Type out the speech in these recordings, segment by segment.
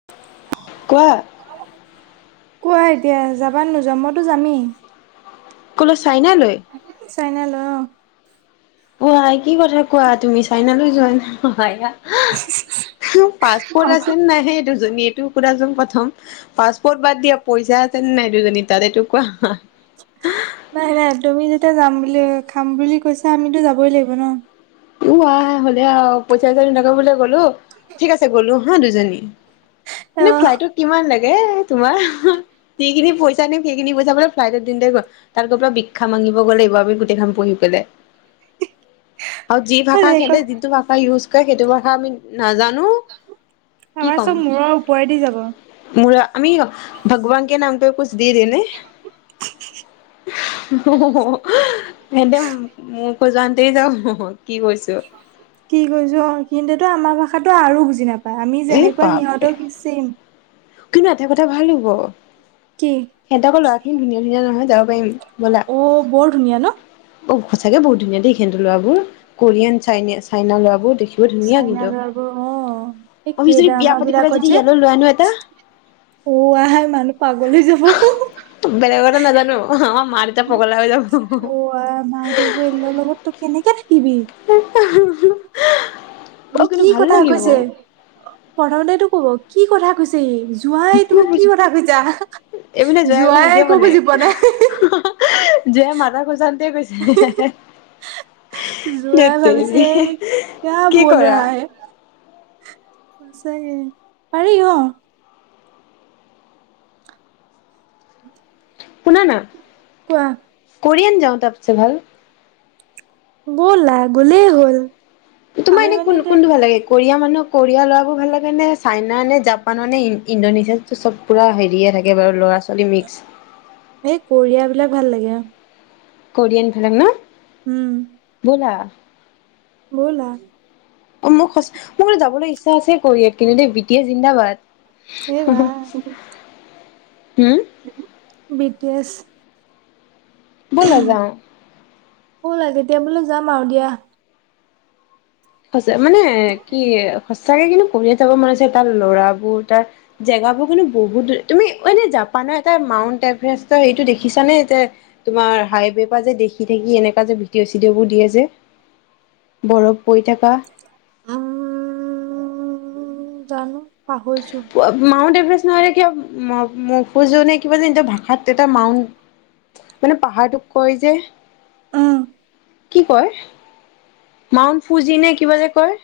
[unintelligible] কোৱা? কোৱা এতিয়া যাবা নে নোযোৱা? মইটো যামেই। কলৈ চাইনা লৈ? চাইনা লৈ অহ। অ আই কি কথা কোৱা তুমি চাইনালৈ যোৱা পাছপৰ্ট আছে নে নাই সেই দুজনী টো সুধাচোন প্ৰথম পাছপৰ্ট বাদ দিয়া পইছা আছে নে নাই দুজনী তাত এইটো কোৱা? নাই নাই তুমি যেতিয়া যাম বুলি খাম বুলি কৈছা আমিতো যাবই লাগিব ন। উ আৱ হ'লে আৱ পইছা চইছা নোহোৱাকে বোলে গ'লো। ঠিক আছে গ'লো হা দুজনী অ এনে ফ্লাইটত কিমান লাগে তোমাৰ উহো? যিখিনি পইছা নিম সেইখিনি পইছা বোলে ফ্লাইটত দিঙতে গ'ল। তাত গৈ পেলাই ভিক্ষা মাঙিবগৈ লাগিব আমি গোটেইখন বহি পেলাই। আৰু যি ভাষা সেতে যিটো ভাষা ইউজ কৰে সেইটো ভাষা আমি নাজানো। কি আমাৰ কম? চব মূৰৰ ওপৰেদি যাব মোৰা, আমি ভগৱান কে নাম পে কুছ দে দে নে। সেতেম মুখ খজুৱাতেই যাব কি কৈছে? কি কৈছা? কি কৈছ? কিন্তুটো আমাৰ ভাষাতো আৰু বুজি নাপায় আমি এই যেনেকুৱা বাপৰে সিহঁতেও সি চেইম। কিন্তু এটা কথা ভাল হ'ব কি সিহঁত আকৌ ল'ৰা খিনি ধুনীয়া ধুনীয়া নহয় যাব পাৰিম বলা। অঁ বৰ ধুনীয়া নহ? অ, সঁচাকে বহুত ধুনীয়া দেই সিহঁতৰ লৰাবোৰ কোৰিয়ান চাইনে -চাইনা ল'ৰাবোৰ দেখিও চাইনা লৰাবোৰে অহ, এ আমি কে যদি বিয়া ড্ৰামা পাতি পেলাই বিলাকত যদি যে ইয়ালৈ লৈ আনো এটা অ, আহাই মানুহ পাগলী যাব। বেলেগৰটো নাজানো আমাৰ মা দেউতা পগলা হৈ যাব। মা দেউ [unintelligible] লগত তো কেনেকে থাকিবি? [unintelligible] অ ই কিন্তু কি ভালো কথা লাগিব কৈছে প্ৰথমেইটো ক'ব। কি কথা কৈছে ই জোৱাই একো তুমি বুজ কি কথা কৈছা? জোৱাই একো বুজি পোৱা নাই। [unintelligible] জোৱাই মাথা খুযাওঁতে গৈছে। [unintelligible] ধেট জোঁৱাই তেৰি ভাবিছে কিয়া কি বল কৰা? চাগে পাৰি অ' শুনা না কোৱা কৰিয়ান যাও তাটছে ভাল। ব'লা গ'লেই হ'ল তোমাৰ আমি এনে মানে কোন এতিয়া কোনটো ভাল লাগে কোৰিয়া মানুহক কৰিয়া ল'ৰাবোৰ ভাল লাগে নে চাইনা নে জাপানৰ নে ইণ্ডোনেছিয়াটো চব পুৰা হেৰিয়ে থাকে বাৰু ল'ৰা -ছোৱালী মিক্স। এই কৰিয়া বিলাক ভাল লাগে অ কোৰিয়ান ভিলেন ন? উম, ব'লা। ব'লা। অ, মোৰ সঁচা মোৰ যাবলৈ ইচ্ছা আছে কৰিয়াত কিন্তু দেই বি টি এ এই জিন্দাবাদ। বা [unintelligible] হম, বি টি এছ ব' লা যাওঁ। ব'লা কেতিয়া বোলে যাম আৰু দিয়া। সঁচা মানে কি সঁচাকে কিন্তু [unintelligible] তাত লৰাবোৰে তাত মন আছে তাৰ ল'ৰাবোৰ তাত জেগাবোৰ কিন্তু বহুত তুমি এনে জাপানৰ এটা মাউণ্ট এভাৰেষ্টৰ এইটো জাপান নেৰ যে তোমাৰ হাইৱে পা দেখি- দেখি এনেকা যে ভিডিঅ' -চিডিঅ' বোৰ দিয়ে যে বৰফ আহ। আ, জানো পাহৰিছোঁ। মাউণ্ট এভাৰেষ্ট নহলে কিয় মফুজুনে কিবা ইন্তৰ ভাষাত এটা মাউ মানে পাহাৰটোক কয় যে অ', কি কয় মাউণ্ট ফুজি নে কিবা যে কয়?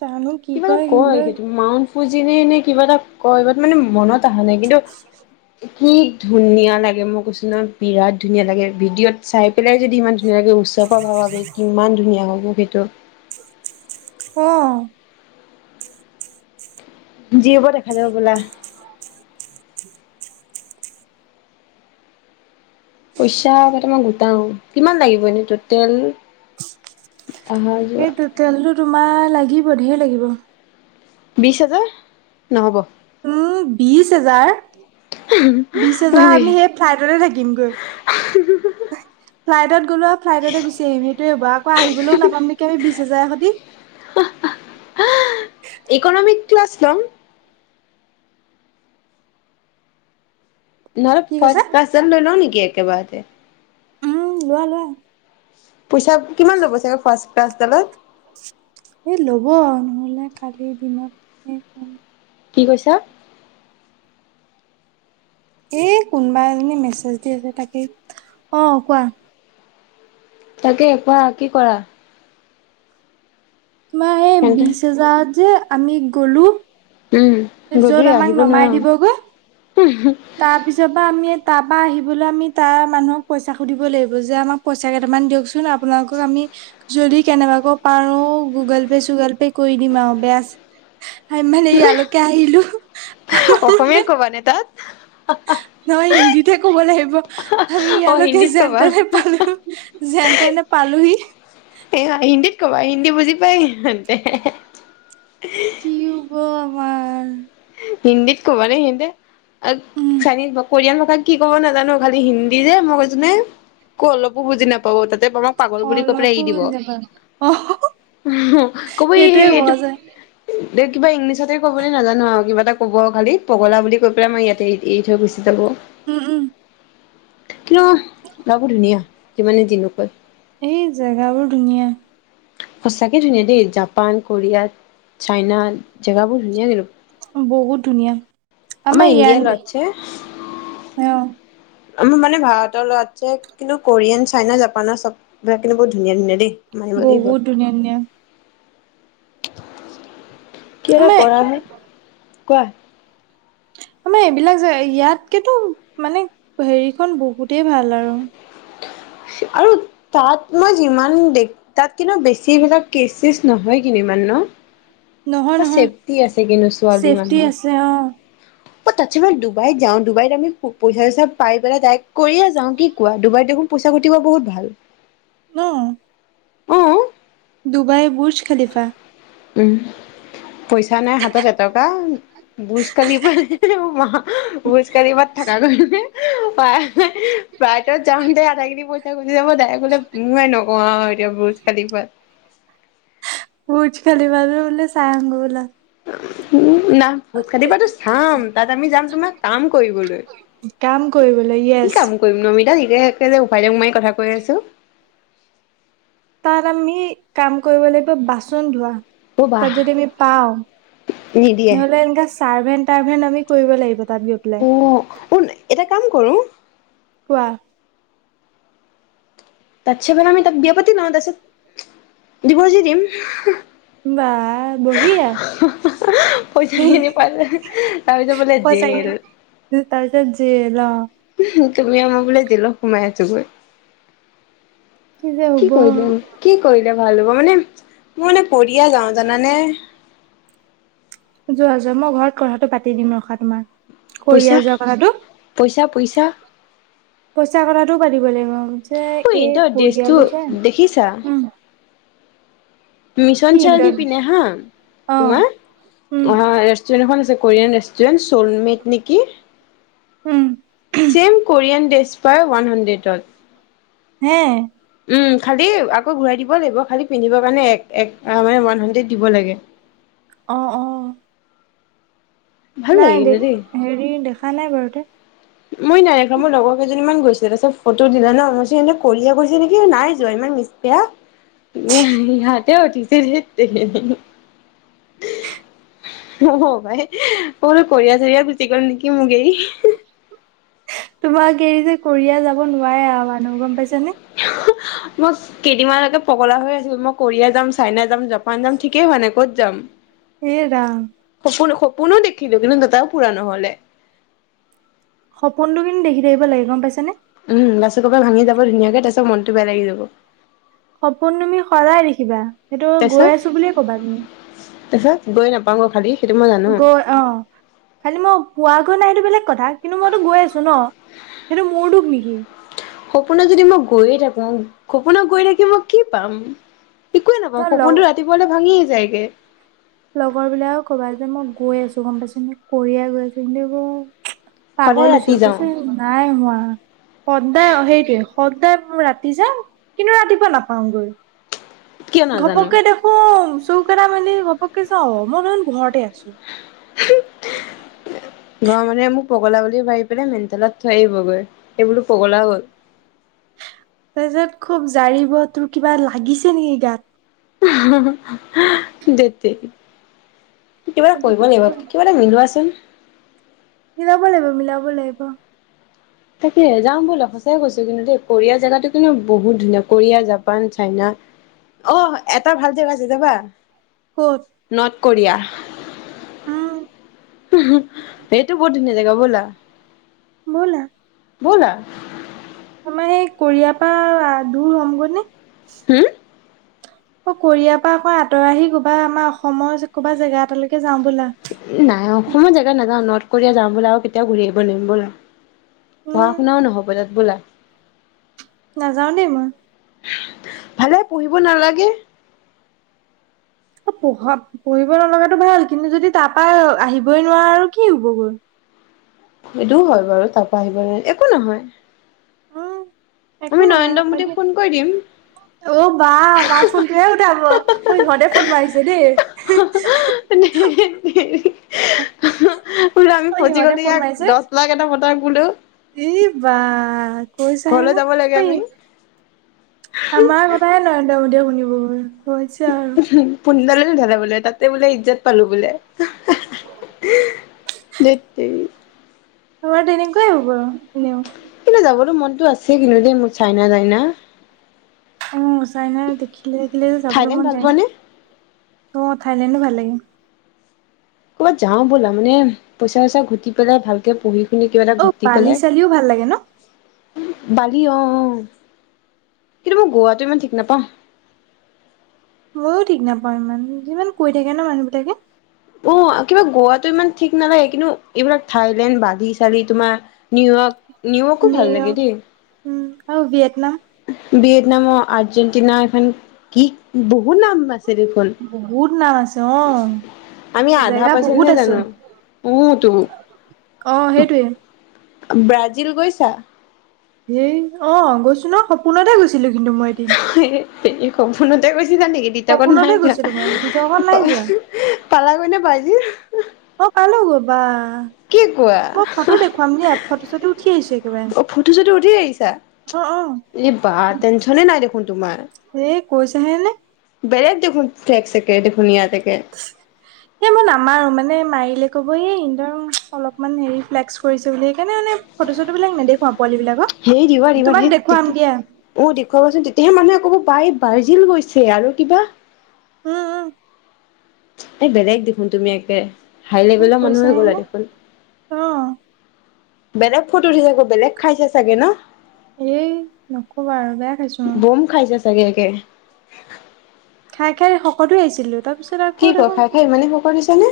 জানো কি? কিবা এটা কয় সেইটো মাউণ্ট ফুজিনে নে -নে কিবা এটা কয় বাত মানে মনত আহা নাই কিন্তু কি ধুনীয়া লাগে মই কৈছো নহয় বিৰাট ধুনীয়া লাগে ভিডিঅ'ত চাই পেলাই যদি ইমান ধুনীয়া লাগে ওচৰ পা ভাৱা বে কিমানধুনীয়া হ'ব সেইটো। অ', যি হ'ব দেখা যাব ব'লা। [inaudible] পইচা কেইটামান গোটাওঁ। কিমান লাগিব এনে টোটেল? আহা যোৱা সেই তেলটো তোমাৰ লাগিব ধেৰ লাগিব। বিছ হাজাৰ? নহ'ব। উম, বিছ হেজাৰ -বিছ হেজাৰ আমি সেই ফ্লাইটতে থাকিম গৈ ফ্লাইটত গলো আও ফ্লাইটতে গুচি আহিম সেইটোৱে বা আকৌ আহিবলৈও নাপাম নেকি আমি বিছ হাজাৰে সতি? [unintelligible] ইকনমিক ক্লাছ লম। নহ'লে কি ফাষ্ট কৈছা ক্লাছত লৈ লওঁ নেকি একে বাৰতে। উম, লোৱা-লোৱা। পইচা কিমান ল'ব চাগে ফাষ্টক্লাছ ডালত। এ ল'ব আও নহ'লে আজিৰ দিনত এ কি কৈছা? এই কোনবা এজনীয়ে মেছেজ দি আছে তাকে অ, কোৱা। তাকে কোৱা কি কৰা? তোমাৰ সে সিহঁতে বিছ হাজাৰত যে আমি গলোঁ উম, গধূলি আহিব দিবগৈ নোৱাৰ'উহ-হো তাৰ পিছৰ পা আমি তা পা আহিবলৈ আমি তাৰ মানুহক পইচা সুধিব লাগিব যে আমাক পইচা কেইটকা মান দিয়কচোন আপোনালোকক আমি যদি কেনেবাকৈ পাৰো গুগল পে-চুগল পে কৰি দিম আও বেয়া চে আমি মানে ইয়ালৈকে আহিলোঁ [unintelligible] অসমীয়াত ক'বানে তাত? নহ'য হিন্দীতহে ক'ব লাগিব। আমি অ ইয়ালৈকে হিন্দীত যেন কবা -তেনেহে পালোঁ যেন তেনে পালোহি। এ হা হিন্দীত ক'বা হিন্দী বুজি পায় সিহঁতে। কি হ'ব আমা? হিন্দীত কবা নে সিহঁতে আ, উম চাইনিজ বা কোৰিয়ান ভাষাত কি ক'ব নাজানো খালি হিন্দী যে মই কৈছোনে কো অলপো বুজি নাপ পাব তাতে তোমাক পাগল বুলি কৈপেলাই অলপো এৰি হৈ দিব। যাবা অ [unintelligible] কব এই সেইটোয়ে এইটো কোৱা যায় দে কিবা ইংলিছতে ক'বলে নাজানো আও। কিবা এটা ক'ব খালি পগলা বুলি কৈ পেলাই মই ইয়াতে এই এৰি থৈ গুচি যাব। উম - উম। কিয় ল'ৰাটো ধুনীয়া যিমানে যি নকয়। এই জেগাবোৰ ধুনীয়া। সঁচাকে ধুনীয়া দেই জাপান, কোৰিয়া, চাইনা জেগাবোৰ ধুনীয়া কিন্ত। বহুত ধুনীয়া আমাৰ ইণ্ডিয়াৰ ইয়াৰ ল'ৰাতছে [unintelligible] অ আমাৰ মানে ভাৰতৰ ল'ৰাতচে কিন্তু কোৰিয়ান, চাইনা, জাপানৰ চববিলাক কিন্তু বহুত ধুনীয়া -ধুনীয়া দে। বহুত ধুনীয়া- ধুনীয়া। কিবা এটা আমাৰ কৰাহে কোৱা? আমাৰ এইবিলাক জেগা ইয়াতকেতো মানে হেৰিখন বহুতেই ভাল আৰু। আৰু তাত মই যিমান দেখি তাত কিন্তু বেছি বিলাক কেচ -চেছ নহয় কিন্তু ইমান ন? নহয় নহয় ত'চেফটি আছে কিন্তু ছোৱালী চেফটি মানুহ। আছে অ অ, তাছতে মই ডুবাইত যাওঁ ডুবাইত আমি পইচা -চইচা পাই পেলাই দায়েক কৰিয়ে যাওঁ কি কোৱা ডুবাইত দেখোন পইচা [unintelligible] বহুত ভাল। ন' অ ডুবাই বুৰ্জ খালিফা। উম, পইচা নাই হাতত এটকা ব্রুজ খালিফা [unintelligible] তাত যাওঁতে আধা খিনি পইচা গুচি যাব [unintelligible] আও নকওঁ আৰু এতিয়া ব্ৰোজ খালিফা। ব্ৰুজ খালিফা টো বোলে চায় আহোংগে বলা। উম, না। ব্ৰুজ খালিফাটো চাম তাত আমি যাম তোমাৰ কাম কৰিবলৈ কাম কৰিবলৈ কি য়েছ কাম? কৰিম ন' [unintelligible] একে যে উভাই দং মাৰি কথা কৈ আছোঁ। তাত আমি কাম কৰিব লাগিব বাচন -ধোৱা। অ' তাত বাহ যদি আমি পাওঁ নিদিয়ে নহ'লে এনেকা ছাৰ্ভেণ্ট টাৰভেন আমি কৰিব লাগিব তাত গৈ পেলাই। অহ, উন এটা কাম কৰোঁ। কোৱা? তাতচে ভাল আমি তাত বিয়া পাতি লওঁ তাৰপিছত ডিৰ্ভজ দি দিম। বাহ বঢ়িয়া, হি পইচাখিনি হি পালে তাৰপিছত বোলে হয় চাগে। জেল তাৰ তাত যে ল তুমি আও মই বোলে জেলত সোমাই আছোগৈ। যে কি হ'ব। কৰিলে কি কৰিলে ভাল হ'ব মানে মোৰ মানে শদিয়া যাওঁ জানানে। যোৱা যোৱা মই ঘৰত কথাটো পাতি দিম ৰখা তোমাৰ কুৰিয়া পইচা যোৱা কথাটো। পইচা পইচা ঐ পইচা কথাটো পাতিব লাগিব যে তই এই ড্ৰেছটো কৰিয়ালৈ যে, দেখিছা উম মিছন কি চাউলি পিনে হা তোমাৰ অ', উম, আহ ৰেষ্টুৰেণ্টখন আছে কোৰিয়ান ৰে ষ্টুৰেণ্ট চ'লমেট নেকি? উম ছেম কোৰিয়ান ড্ৰেছ পাই ওৱান হাণ্ড্ৰেতত হে। উম খালি আকৌ ঘূৰাই দিব লাগিব খালী পিন্ধিবৰ কাৰণে এক মানে ওৱান হাণ্ড্ৰেড দিব লাগে অ অ ভাল লাগে নাই দে কিন্তু দেই হেৰি দেখা নাই বাৰুতে মই নাই দেখা মোৰ লগৰ কেইজনীমান গৈছিলে তাৰপিছত ফটো দিলে ন মই কৈছো সিহঁতক কৰিয়া গৈছে নেকি নাই যোৱা ইমান মিছ বেয়া সিহঁতে উঠিছে দে তে হে হে হে অ ভাই মই বোলো কৰিয়া চৰিয়া গুচি গ'ল নেকি মোক এৰি তোমাক এৰি যে কৰিয়া যাব নোৱাৰে আৰু মানুহ গম পাইছ নে। মই কেইদিনমানলৈকে পগলা হৈ আছিলো মই কৰিয়া যাম চাইনা যাম জা পান যাম ঠিকেই হোৱা নাই ক'ত যাম। এ ৰাম। সপোন সপোনো দেখিলো কিন্তু দোটাও পুৰা নহ'লে। সপোনটো কিন্তু দেখি থাকিব লাগে, গম পাইছা নে! উম লাষ্টত গৈ পেলাই ভাঙি যাব ধুনীয়াকে তাৰপিছত মনটো বেয়া লাগি যাব। সপোন তুমি সদায় দেখিবা, সেইটো গৈ আছো বুলিয়ে ক'বা তুমি তাৰ পিছত গৈ নাপাও গৈ খালি। সেইটো মই জানো গৈ অ খালি মই পোৱাগৈ নাই এইটো বেলেগ কথা কিন্তু মইতো গৈ আছো ন সেইটো মোৰ দোষ নেকি? সপোনত যদি মই গৈয়ে থাকো সপোনত গৈ থাকি মই কি পাম? একোৱে নাপাও ধৰ লগ সপোনটো ৰাতিপুৱালে ভাঙিয়ে যায়গে। লগৰ বিলাও ক'বাত যাই মই গৈ আছো গম পাইছা নে কৰিয়াই গৈ আছো কিন্তু সদায় পাগল হৈছ ৰাতি যাওঁ কৈছে নাই হোৱা। সদায় অ সেইটোৱে সদায় মই ৰাতি যাম কিন্তু ৰাতিপুৱা নাপাওগৈ কিয় নাজানো। ঘপককে দেখো চকুকেইটা মেলি ঘপককে চাও মই দেখোন ঘৰতে আছো। [unintelligible] ঘৰৰ মানুহে মোক পগলা বুলি ভাবি পেলাই মেডিকেলত থৈ আহিবগৈ এই বোলো পগলা হ'ল তাৰপিছত খুব জাৰিব তোৰ কিবা লাগিছে নেকি গাত। ওহু হু আ ধেত তেৰি কিবা এটা কৰিব লাগিব, কিবা এটা মিলোৱাচোন মিলাব লাগিব মিলাব লাগিব। তাকে যাওঁ বলা সঁচাই কৈছো কিন্তু দেই কোৰিয়াৰ জেগাতো কিন্তু বহুত ধুনীয়া কৰিয়া, জাপান, চাইনা। অহ এটা ভাল জেগা আছে যাবা ক'ত নৰ্থ কোৰিয়া। উম ওহো সেইটো বহুত ধুনীয়া জেগা ব'লা ব'লা ব'লা তোমাৰ সেই কৰিয়াৰ পৰা দূৰ হ'মগৈ নে হম অ কৰিয়াৰ পৰা আকৌ আঁতৰ আহি ক'বা আমাৰ অসমৰ ক'বা জেগা এটালৈকে যাও বলা নাই অসমৰ জেগাত নাযাও নৰ্থ কোৰিয়া যাও বলা আৰু কেতিয়াও ঘূৰি আহিব নোৱাৰিম বলি পঢ়া উম শুনাও নহ'ব তাত বলা নাযাও দেই মই ভালে পঢ়িব নালাগে। পঢ়া পঢ়িব নলগাতো ভাল কিন্তু যদি তাৰ পৰা আহিবই নোৱাৰা আৰু কি হ'বগৈ। সেইটো হয় বাৰু তাৰ পৰা আহিব নোৱাৰিম একো নহয়। উম একো আমি নহয় নৰেন্দ্ৰ হয় দে। মোদীক ফোন কৰি দিম অ বা আমাৰ ফোনটোহে উঠাব সিহঁতে ফোন মাৰিছে দেই। বলো আমি অ ফজি ইহঁতে গলো ইয়াক দহ লৱাকেইটাক মাতক বোলো এই বা কৈ চাহে ন ঘৰলৈ যাব অ লাগে ই আমি আমাৰ কথাহে ন ৰেন্দ্ৰ মোডীয়ে শুনিব বোলে হৈছে আৰু হু ফোনডালে নোথালে বোলে তাতে বোলে ইজ্জত পালো বোলে আহা হে হে হি ধেত তেৰি আমাৰ তেনেকোৱাই হ'ব এনেও কিন্তু যাবতো মনতো আছে কিন্তু দেই মোৰ চাইনা টাইনা অ চাইনা দেখিলে থাকিলে যাবলৈ থাইলেণ্ড মন ভাল যায় নে পোৱা অ থাইলেণ্ডো ভাল লাগে। ক'বাত যাও ব'লা মানে পইচা চইচা ঘটি পেলাই ভাল কে পঢ়ি শুনি কিবা এটা অ ঘটি বালি পেলাই চালিও ভাল লাগে ন বালি অ অ কিন্তু মই গুৱাতো ইমান ঠিক নাপাও ময়ো ঠিক নাপাও ইমান যিমান কৈ থাকে ন মানুহ বিলাকে অ কিবা গুৱাতো ইমান ঠিক নালাগে কিন্তু এইবিলাক থাইলেণ্ড বালি চালি তোমাৰ নিউয়ৰ্ক নিউয়ৰ্কো ভাল লাগে দেই নিউয়ৰ্ক উ আৰু ভিয়েটনাম ভিয়েটনামৰ আৰ্জেণ্টিনা এখন কি বহুত নাম আছে দেখোন বহুত নাম আছে অ আমি আধা জেগা বহুত পাৰ্চেণ্টহে আছে জানো অহ তো অ সেইটোৱে ব্ৰাজিল গৈছা হেই অ গৈছো ন সপোনতে গৈছিলো কিন্তু মই এদিন হে হে ক সপোনতে গৈছিলা নেকি দিথকত সপোনতে নাইযোৱা গৈছিলো মই দিঠৌখন হে নাই যোৱা হে পালাগৈ নে ব্ৰাজিল অ পালোগৈ বা কি কোৱা হা হে কি হৈছে একেবাৰে অ ফটো চটো উঠি আহিছা অ অ এই বা টেনচনে নাই দেখোন তোমাৰ এই কৈছাহে নে বেলেগ দেখোন ঠেক চেকে দেখোন ইয়াত একে [unintelligible] এ মই নামাৰো মানে মাৰিলে কব এই ইন্দ অলপমান হেৰি ফ্লেক্স কৰিছে বুলি সেইকাৰণে মানে ফটো চটো বিলাক নেদেখুৱাও পোৱালি বিলাকক সেই দিবা দিবা সেই তোমাক দেখুৱাম তেতিয়া দিয়া অ দেখুৱাবাচোন তেতিয়াহে মানুহে ক'ব বা ই ব্ৰাজিল গৈছে আৰু কিবা উম উ এই বেলেগ দেখোন, তুমি একে। হাই এই লেভেলৰ মানুহে কৈছাই গ'লা নে দেখোন? অ বেলেগ ফটো উঠি চাগে, বেলেগ খাইছে চাগে ন'! এই নকবা আৰু বেয়া খাইছো মই বম খাইছা চাগে একে খাই -খাই সকলো আহিছিলোঁ। তাৰপিছত আকৌ কি ক'! দেখোন খাই- খাই ইমানে শকত হৈছ নে?